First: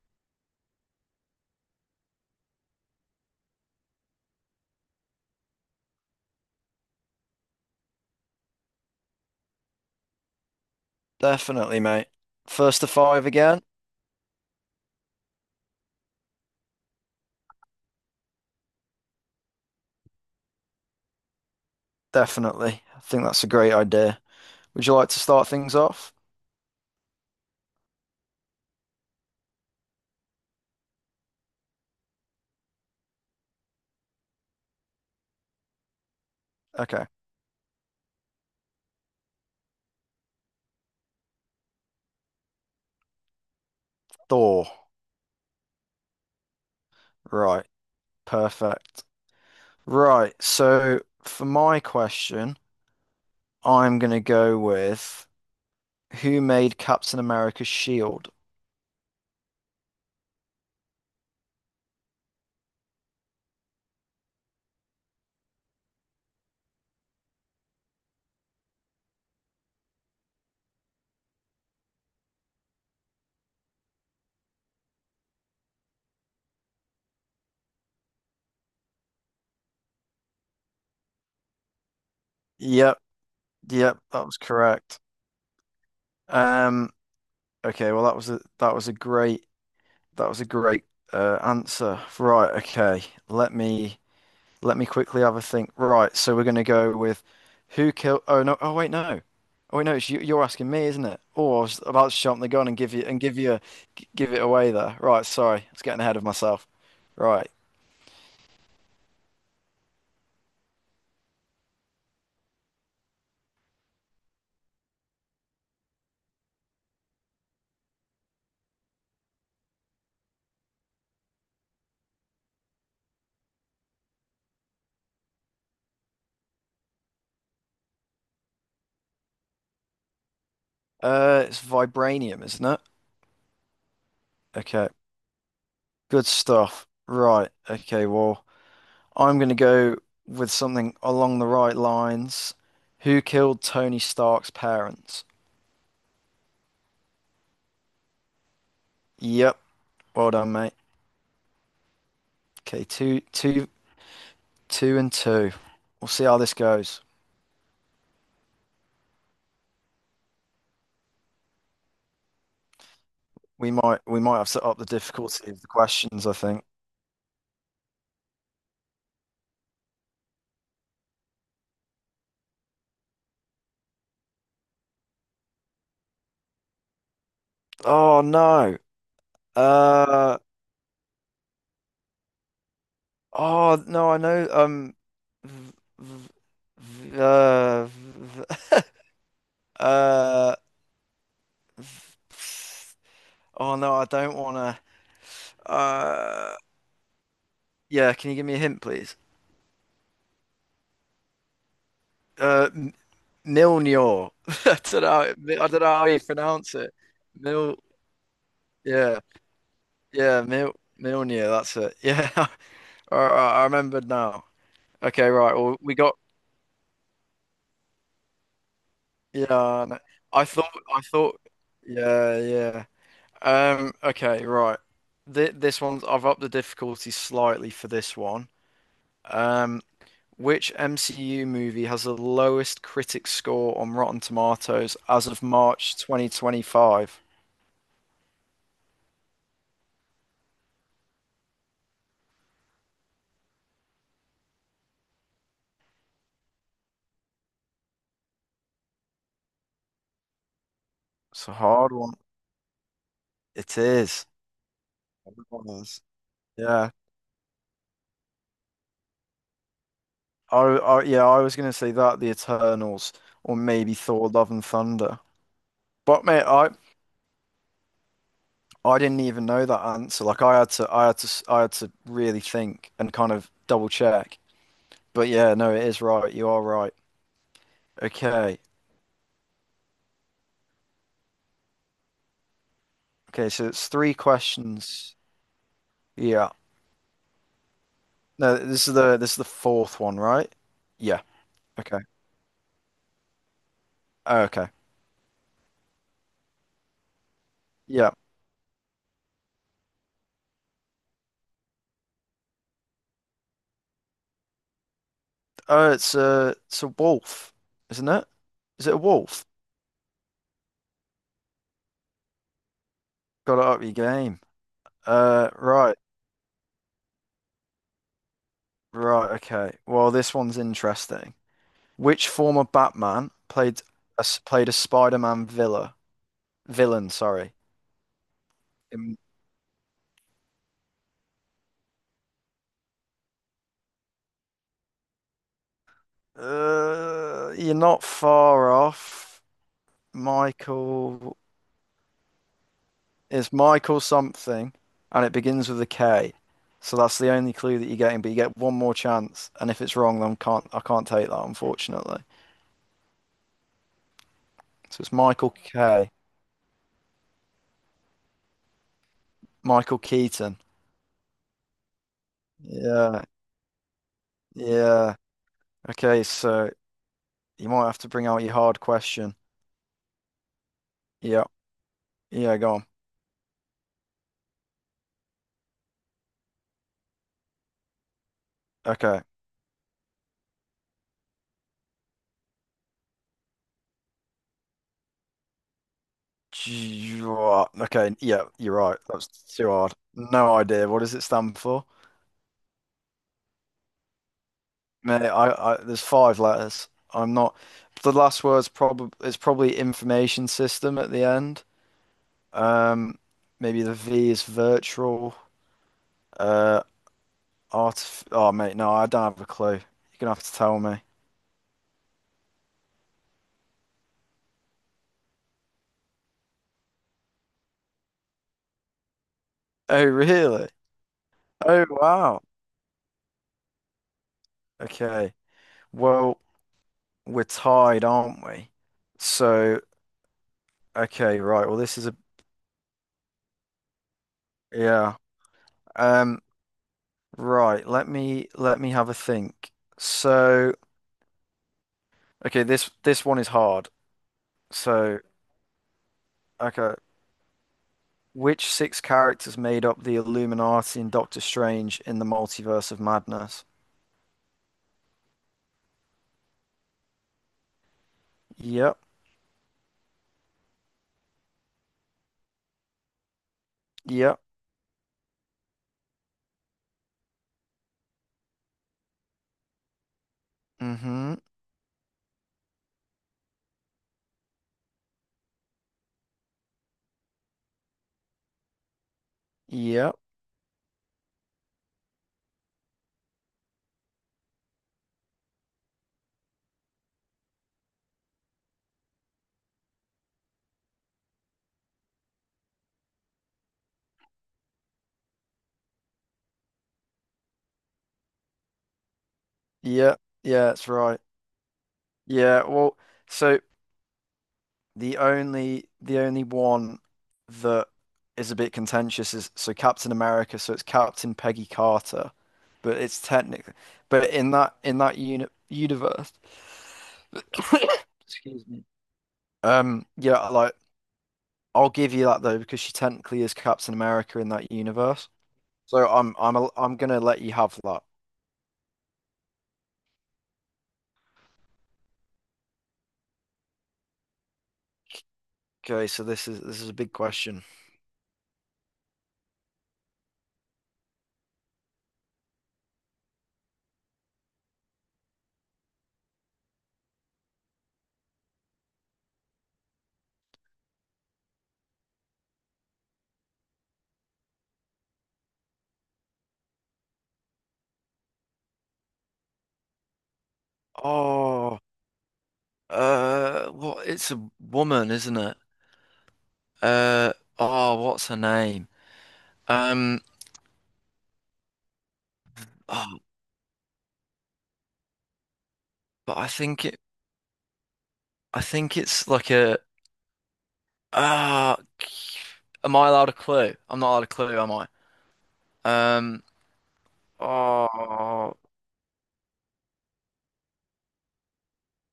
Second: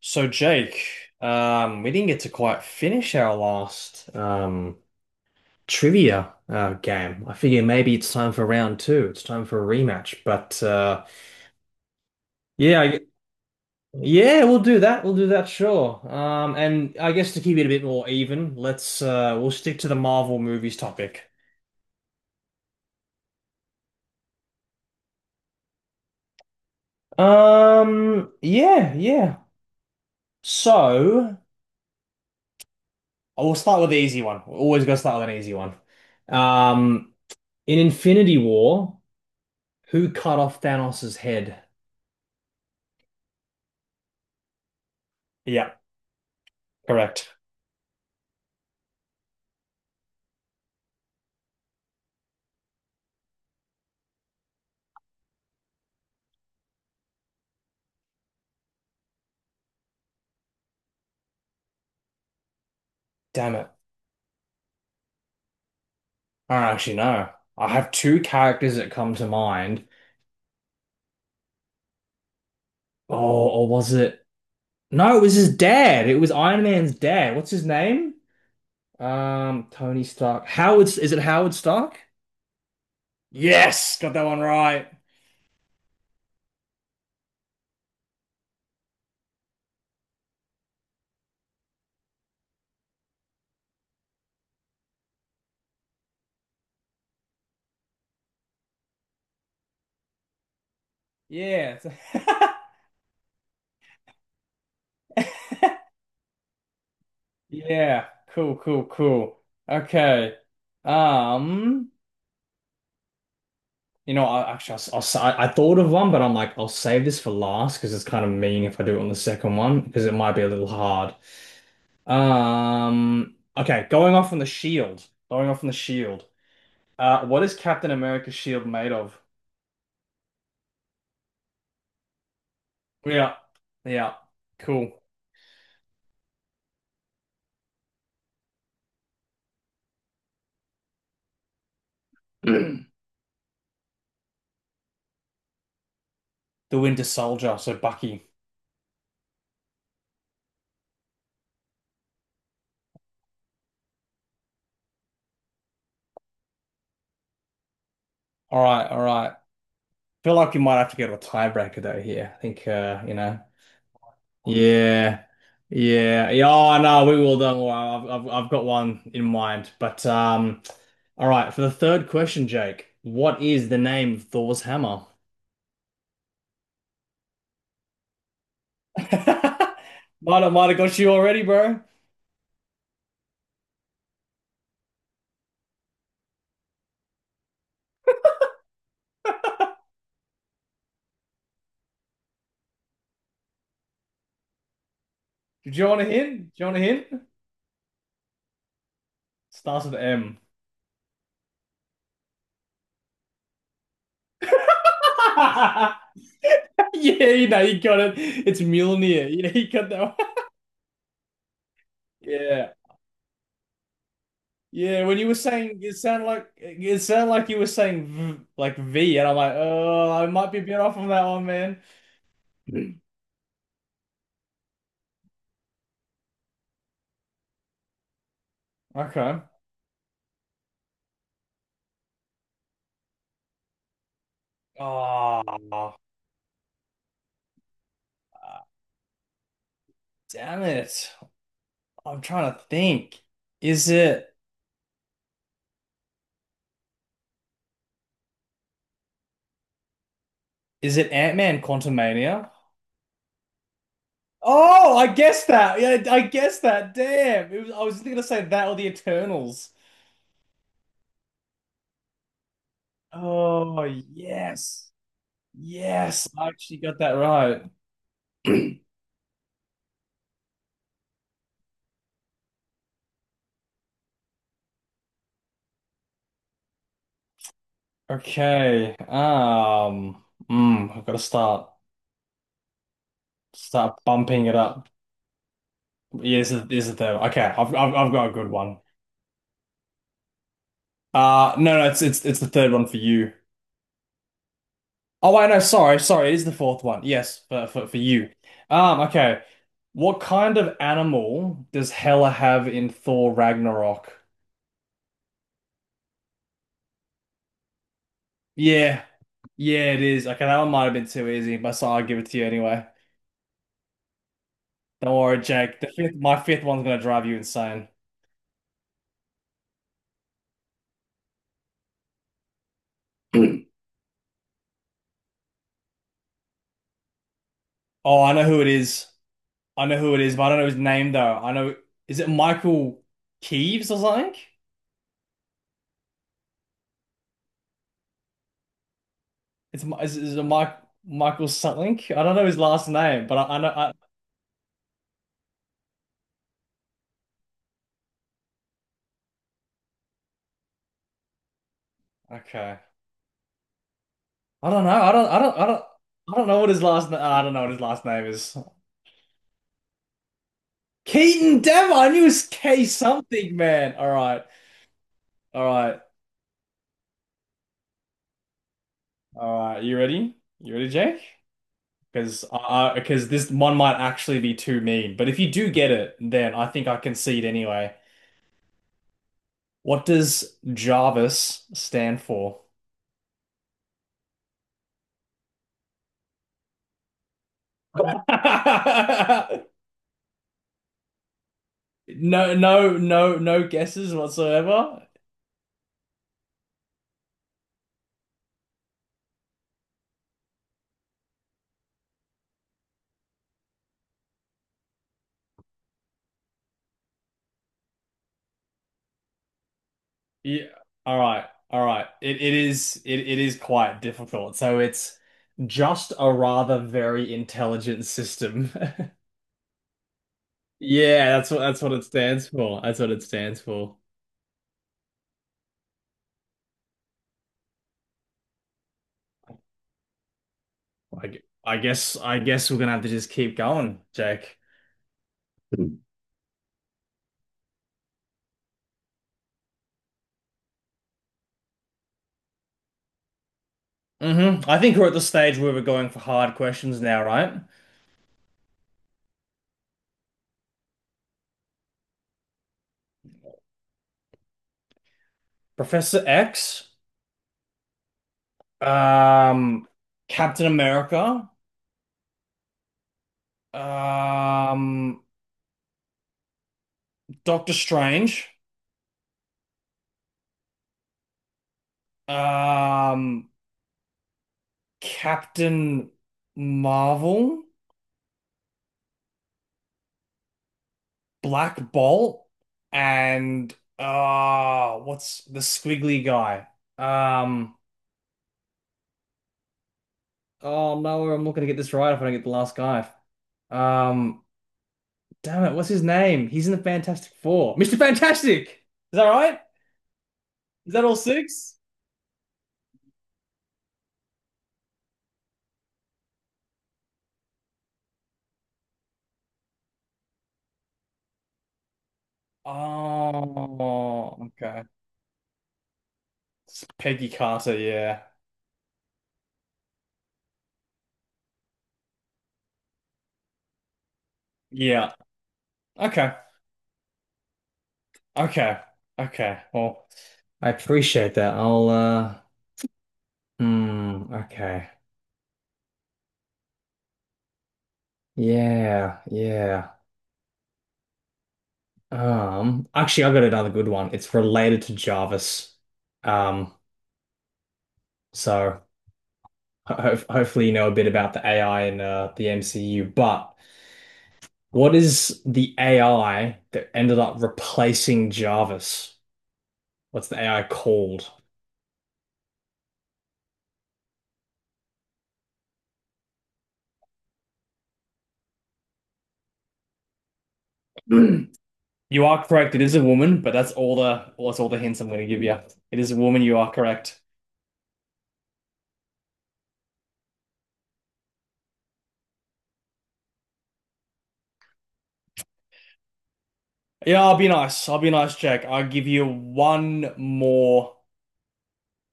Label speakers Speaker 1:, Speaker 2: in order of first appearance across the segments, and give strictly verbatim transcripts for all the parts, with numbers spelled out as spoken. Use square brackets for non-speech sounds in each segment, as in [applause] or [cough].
Speaker 1: So Jake, um, we didn't get to quite finish our last um, trivia uh, game. I figure maybe it's time for round two. It's time for a rematch. But uh,
Speaker 2: Definitely, mate.
Speaker 1: yeah,
Speaker 2: First to
Speaker 1: I-
Speaker 2: five again?
Speaker 1: yeah, we'll do that. We'll do that, sure. Um, and I guess to keep it a bit more even, let's uh, we'll stick to the Marvel movies topic.
Speaker 2: Definitely. I think that's a great idea. Would you like to start things off?
Speaker 1: Um, yeah, yeah. So I will start with the easy one. We're always gotta start with an easy one.
Speaker 2: Okay.
Speaker 1: Um, in Infinity War. Who cut off Thanos' head?
Speaker 2: Thor.
Speaker 1: Yeah, correct.
Speaker 2: Right. Perfect. Right. So for my question, I'm gonna go with who made Captain America's shield?
Speaker 1: Damn it. I don't actually know. I have two characters that come to mind. Oh, or was it? No, it was his dad. It was Iron Man's dad. What's his name? Um, Tony Stark. Howard, is it Howard Stark?
Speaker 2: Yep. Yep.
Speaker 1: Yes, got that
Speaker 2: That was
Speaker 1: one right.
Speaker 2: correct. Um. Okay. Well, that was a that was a great that was a great uh, answer. Right. Okay. Let me. Let me quickly have a think. Right, so we're going to go with who killed. Oh no! Oh wait, no. Oh wait, no. It's you, you're asking me, isn't it? Oh, I
Speaker 1: Yeah.
Speaker 2: was about to jump the
Speaker 1: [laughs]
Speaker 2: gun and give you and give you g- give it away there. Right, sorry, I was getting ahead of myself. Right,
Speaker 1: Yeah. Cool, cool, cool. Okay. Um, You know, I actually, I, s- I s- I thought of one, but I'm like, I'll save this for last because it's kind of mean if I do it on the second one because it might be a little hard. Um, okay, going off on the shield, going off on the shield. Uh, what is Captain America's shield made of?
Speaker 2: uh, it's vibranium, isn't it?
Speaker 1: Yeah, yeah,
Speaker 2: Okay,
Speaker 1: cool. [clears throat]
Speaker 2: good stuff. Right, okay. Well, I'm going to go with something along the right lines.
Speaker 1: The
Speaker 2: Who killed Tony Stark's parents?
Speaker 1: Winter Soldier, so Bucky.
Speaker 2: Yep. Well done, mate. Okay, two two Two and two. We'll see how this goes.
Speaker 1: All right, all right. Feel like we might have to go to a tiebreaker though here. I think, uh, you know.
Speaker 2: We might we might have set up the
Speaker 1: Yeah,
Speaker 2: difficulty of the questions,
Speaker 1: yeah,
Speaker 2: I
Speaker 1: yeah.
Speaker 2: think.
Speaker 1: Oh no, we will. Don't worry. I've, I've I've got one in mind. But um, All right. For the third question, Jake, what is the name of Thor's hammer?
Speaker 2: Oh no.
Speaker 1: [laughs]
Speaker 2: Uh
Speaker 1: Might have, might have got you already, bro.
Speaker 2: oh no, I know um v- v- v- uh, v- [laughs] uh oh no, I don't wanna
Speaker 1: Do you want a hint? Do
Speaker 2: uh
Speaker 1: you want a hint?
Speaker 2: yeah, can you give me a hint please?
Speaker 1: Starts with M.
Speaker 2: Uh M- Milnor. [laughs] I don't know I don't know how
Speaker 1: [laughs]
Speaker 2: you pronounce it.
Speaker 1: Yeah, you know,
Speaker 2: Mil
Speaker 1: you got it. It's
Speaker 2: yeah,
Speaker 1: Mjolnir. You know, you got that one.
Speaker 2: yeah, Mil Milnir, that's it.
Speaker 1: [laughs]
Speaker 2: Yeah. [laughs]
Speaker 1: Yeah.
Speaker 2: I, I I remembered now.
Speaker 1: Yeah, when you
Speaker 2: Okay,
Speaker 1: were
Speaker 2: right. Well,
Speaker 1: saying it
Speaker 2: we got
Speaker 1: sounded like it sounded like you were saying v, like V, and I'm
Speaker 2: yeah.
Speaker 1: like,
Speaker 2: no.
Speaker 1: oh, I
Speaker 2: I
Speaker 1: might be a
Speaker 2: thought
Speaker 1: bit off
Speaker 2: I
Speaker 1: on that
Speaker 2: thought
Speaker 1: one, man.
Speaker 2: yeah, yeah. Um. Okay, right. Th This one's I've upped the difficulty slightly for this one.
Speaker 1: Okay.
Speaker 2: Um. Which M C U movie has the lowest critic score on Rotten Tomatoes as of
Speaker 1: Oh,
Speaker 2: March twenty twenty-five?
Speaker 1: damn it. I'm trying to think. Is it is it
Speaker 2: It's a
Speaker 1: Ant-Man
Speaker 2: hard one.
Speaker 1: Quantumania?
Speaker 2: It is.
Speaker 1: Oh, I
Speaker 2: It
Speaker 1: guessed that.
Speaker 2: was.
Speaker 1: Yeah, I guessed
Speaker 2: Yeah.
Speaker 1: that. Damn. It was, I was gonna say that or the Eternals.
Speaker 2: I, I yeah, I was gonna say that, The Eternals, or
Speaker 1: Oh,
Speaker 2: maybe Thor: Love and
Speaker 1: yes.
Speaker 2: Thunder. But
Speaker 1: Yes,
Speaker 2: mate,
Speaker 1: I
Speaker 2: I
Speaker 1: actually got that right.
Speaker 2: I
Speaker 1: [clears throat]
Speaker 2: didn't even know that answer. Like I had to, I had to, I had to really think and kind of double check. But yeah, no, it is right. You are right. Okay.
Speaker 1: Okay. Um, mm, I've got to start
Speaker 2: Okay. So it's
Speaker 1: start
Speaker 2: three
Speaker 1: bumping it up.
Speaker 2: questions.
Speaker 1: Yeah,
Speaker 2: Yeah.
Speaker 1: this is, this is the third one. Okay, I've, I've I've got a good
Speaker 2: No,
Speaker 1: one.
Speaker 2: this is the this is the fourth one, right? Yeah.
Speaker 1: Uh no, no,
Speaker 2: Okay.
Speaker 1: it's it's it's the third one for you.
Speaker 2: Oh, okay.
Speaker 1: Oh, I know. Sorry, sorry. It is the fourth one. Yes, for for, for
Speaker 2: Yeah.
Speaker 1: you. Um, okay. What kind of animal does Hela have in Thor Ragnarok?
Speaker 2: Oh, it's a it's a wolf, isn't it? Is it a
Speaker 1: Yeah,
Speaker 2: wolf?
Speaker 1: yeah, it is. Okay, that one might have been too easy, but so I'll give it to you anyway.
Speaker 2: Got to up your game.
Speaker 1: Don't worry,
Speaker 2: Uh,
Speaker 1: Jake. The
Speaker 2: right.
Speaker 1: fifth, my fifth one's gonna drive you insane.
Speaker 2: Right. Okay. Well, this one's interesting. Which former Batman played
Speaker 1: [clears throat]
Speaker 2: a, s- played a Spider-Man villa? Villain, sorry.
Speaker 1: Oh, I know who it is.
Speaker 2: Um,
Speaker 1: I know who it is, but I don't know his name though. I know. Is it Michael Keeves or something?
Speaker 2: Uh, you're not far off.
Speaker 1: It's Mi- is, is it Mike
Speaker 2: Michael
Speaker 1: Michael something? I don't know his last name, but
Speaker 2: is
Speaker 1: I, I know.
Speaker 2: Michael something, and it begins with a K. So that's the only clue that you're getting, but you get one more chance, and if it's wrong, then can't I can't take that, unfortunately.
Speaker 1: I, okay. I don't know.
Speaker 2: So
Speaker 1: I
Speaker 2: it's
Speaker 1: don't. I
Speaker 2: Michael
Speaker 1: don't. I don't.
Speaker 2: K.
Speaker 1: I don't know what his last. Na I don't know what his last name is.
Speaker 2: Michael Keaton.
Speaker 1: Keaton Dever. I knew it was K
Speaker 2: Yeah,
Speaker 1: something, man. All right.
Speaker 2: yeah.
Speaker 1: All right.
Speaker 2: Okay, so you might have to bring out your hard question.
Speaker 1: All right. You ready? You ready, Jake?
Speaker 2: Yeah,
Speaker 1: Because
Speaker 2: yeah, go on.
Speaker 1: I, because this one might actually be too mean. But if you do get it, then I think I concede anyway.
Speaker 2: Okay.
Speaker 1: What does Jarvis stand for?
Speaker 2: G- Okay, yeah, you're right. That was too
Speaker 1: [laughs]
Speaker 2: hard. No idea. What does it stand for?
Speaker 1: No, no, no, no guesses whatsoever.
Speaker 2: Mate, I, I there's five letters. I'm not. The last word's probably it's probably information system at the end. Um, maybe the V is virtual. Uh, artif. Oh, mate, no, I don't have a clue. You're gonna have to
Speaker 1: Yeah.
Speaker 2: tell me.
Speaker 1: All right. All right. It it is it, it is quite difficult. So it's just a rather very intelligent system. [laughs]
Speaker 2: Oh, really?
Speaker 1: Yeah, that's what that's
Speaker 2: Oh,
Speaker 1: what it
Speaker 2: wow.
Speaker 1: stands for. That's what it stands for.
Speaker 2: Okay. Well, we're tied, aren't we? So,
Speaker 1: I, gu-
Speaker 2: okay, right.
Speaker 1: I
Speaker 2: Well, this is a
Speaker 1: guess I guess we're gonna have to just keep going, Jake.
Speaker 2: yeah.
Speaker 1: Hmm.
Speaker 2: Um. Right, let me let me have a think. So, okay, this this one is hard.
Speaker 1: Hmm. I think we're at
Speaker 2: So,
Speaker 1: the stage where we're going for hard
Speaker 2: okay,
Speaker 1: questions now, right?
Speaker 2: which six characters made up the Illuminati and Doctor Strange in the Multiverse of Madness?
Speaker 1: Professor X,
Speaker 2: Yep,
Speaker 1: um, Captain America,
Speaker 2: yep,
Speaker 1: um, Doctor Strange,
Speaker 2: mm-hmm,
Speaker 1: um, Captain Marvel,
Speaker 2: yep,
Speaker 1: Black Bolt, and ah, what's the squiggly guy? Um, oh no, I'm not gonna get this right if I don't get the last guy. Um, damn it, what's his name? He's in the Fantastic Four. mister Fantastic! Is that right?
Speaker 2: yep, yeah, that's
Speaker 1: Is that all
Speaker 2: right.
Speaker 1: six?
Speaker 2: Yeah, well, so The only the only one that is a bit contentious is so Captain America, so it's Captain Peggy Carter, but it's technically but
Speaker 1: Oh,
Speaker 2: in that
Speaker 1: okay.
Speaker 2: in that uni universe.
Speaker 1: It's Peggy Carter,
Speaker 2: [coughs]
Speaker 1: yeah.
Speaker 2: Excuse me. Um, yeah, like I'll give you that though because she technically is Captain America in that
Speaker 1: Yeah.
Speaker 2: universe. So
Speaker 1: Okay.
Speaker 2: I'm I'm a, I'm gonna let you have that.
Speaker 1: Okay. Okay. Well, I appreciate that. I'll uh Hmm. Okay.
Speaker 2: Okay, so this is this is a big question.
Speaker 1: Yeah, yeah. Um, actually, I got another good one. It's related to Jarvis. Um, so ho ho- hopefully you know a bit about the A I in uh, the M C U. But what is the A I that ended up replacing Jarvis? What's the A I called?
Speaker 2: Oh, uh, well, it's a woman, isn't it? Uh oh, what's her name? Um
Speaker 1: [clears throat] You are correct. It is a
Speaker 2: oh,
Speaker 1: woman, but that's all the well, that's all the hints I'm going to give you. It is a
Speaker 2: but
Speaker 1: woman.
Speaker 2: I
Speaker 1: You are
Speaker 2: think it
Speaker 1: correct.
Speaker 2: I think it's like a ah am I allowed a clue? I'm not allowed a clue, am I? Um
Speaker 1: Yeah, I'll be nice. I'll be nice,
Speaker 2: oh
Speaker 1: Jack. I'll give you one more.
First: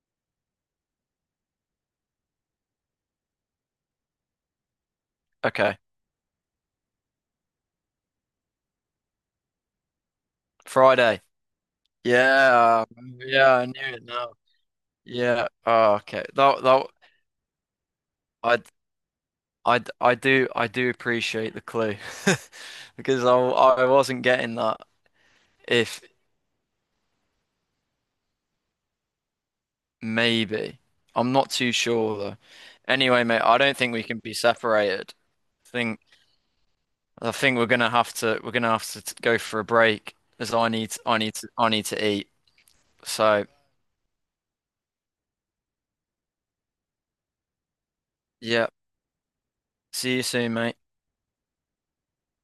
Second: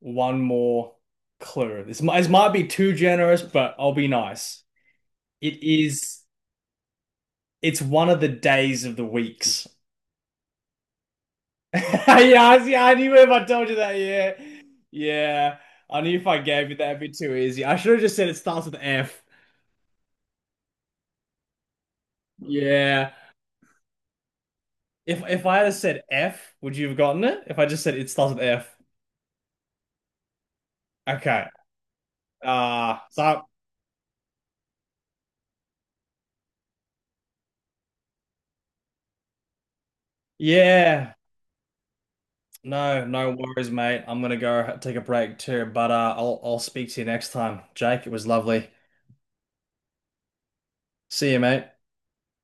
Speaker 1: one more clue. This might, this might be too generous, but I'll be nice. It
Speaker 2: okay.
Speaker 1: is, it's one of the days of the weeks.
Speaker 2: Friday.
Speaker 1: [laughs] Yeah, I see,
Speaker 2: Yeah.
Speaker 1: I knew if I
Speaker 2: Yeah, I
Speaker 1: told you
Speaker 2: knew
Speaker 1: that.
Speaker 2: it now.
Speaker 1: Yeah.
Speaker 2: Yeah.
Speaker 1: Yeah.
Speaker 2: Oh,
Speaker 1: I knew
Speaker 2: okay.
Speaker 1: if I
Speaker 2: That
Speaker 1: gave you
Speaker 2: that
Speaker 1: that, it'd be too easy. I should have just said it
Speaker 2: I
Speaker 1: starts with F.
Speaker 2: I I do I do appreciate the clue [laughs]
Speaker 1: Yeah.
Speaker 2: because I I wasn't getting that
Speaker 1: If if I had
Speaker 2: if
Speaker 1: said F, would you have gotten it? If I just said it starts with F.
Speaker 2: Maybe. I'm
Speaker 1: Okay.
Speaker 2: not too sure though.
Speaker 1: Uh,
Speaker 2: Anyway, mate,
Speaker 1: so
Speaker 2: I don't think we can be separated. I think I think we're gonna have to we're gonna have to t- go for a break as I need
Speaker 1: yeah.
Speaker 2: I need to I need to eat.
Speaker 1: No, no
Speaker 2: So
Speaker 1: worries, mate. I'm gonna go take a break too, but uh, I'll I'll speak to you next time. Jake, it was
Speaker 2: yeah,
Speaker 1: lovely.
Speaker 2: see you soon, mate.
Speaker 1: See you, mate.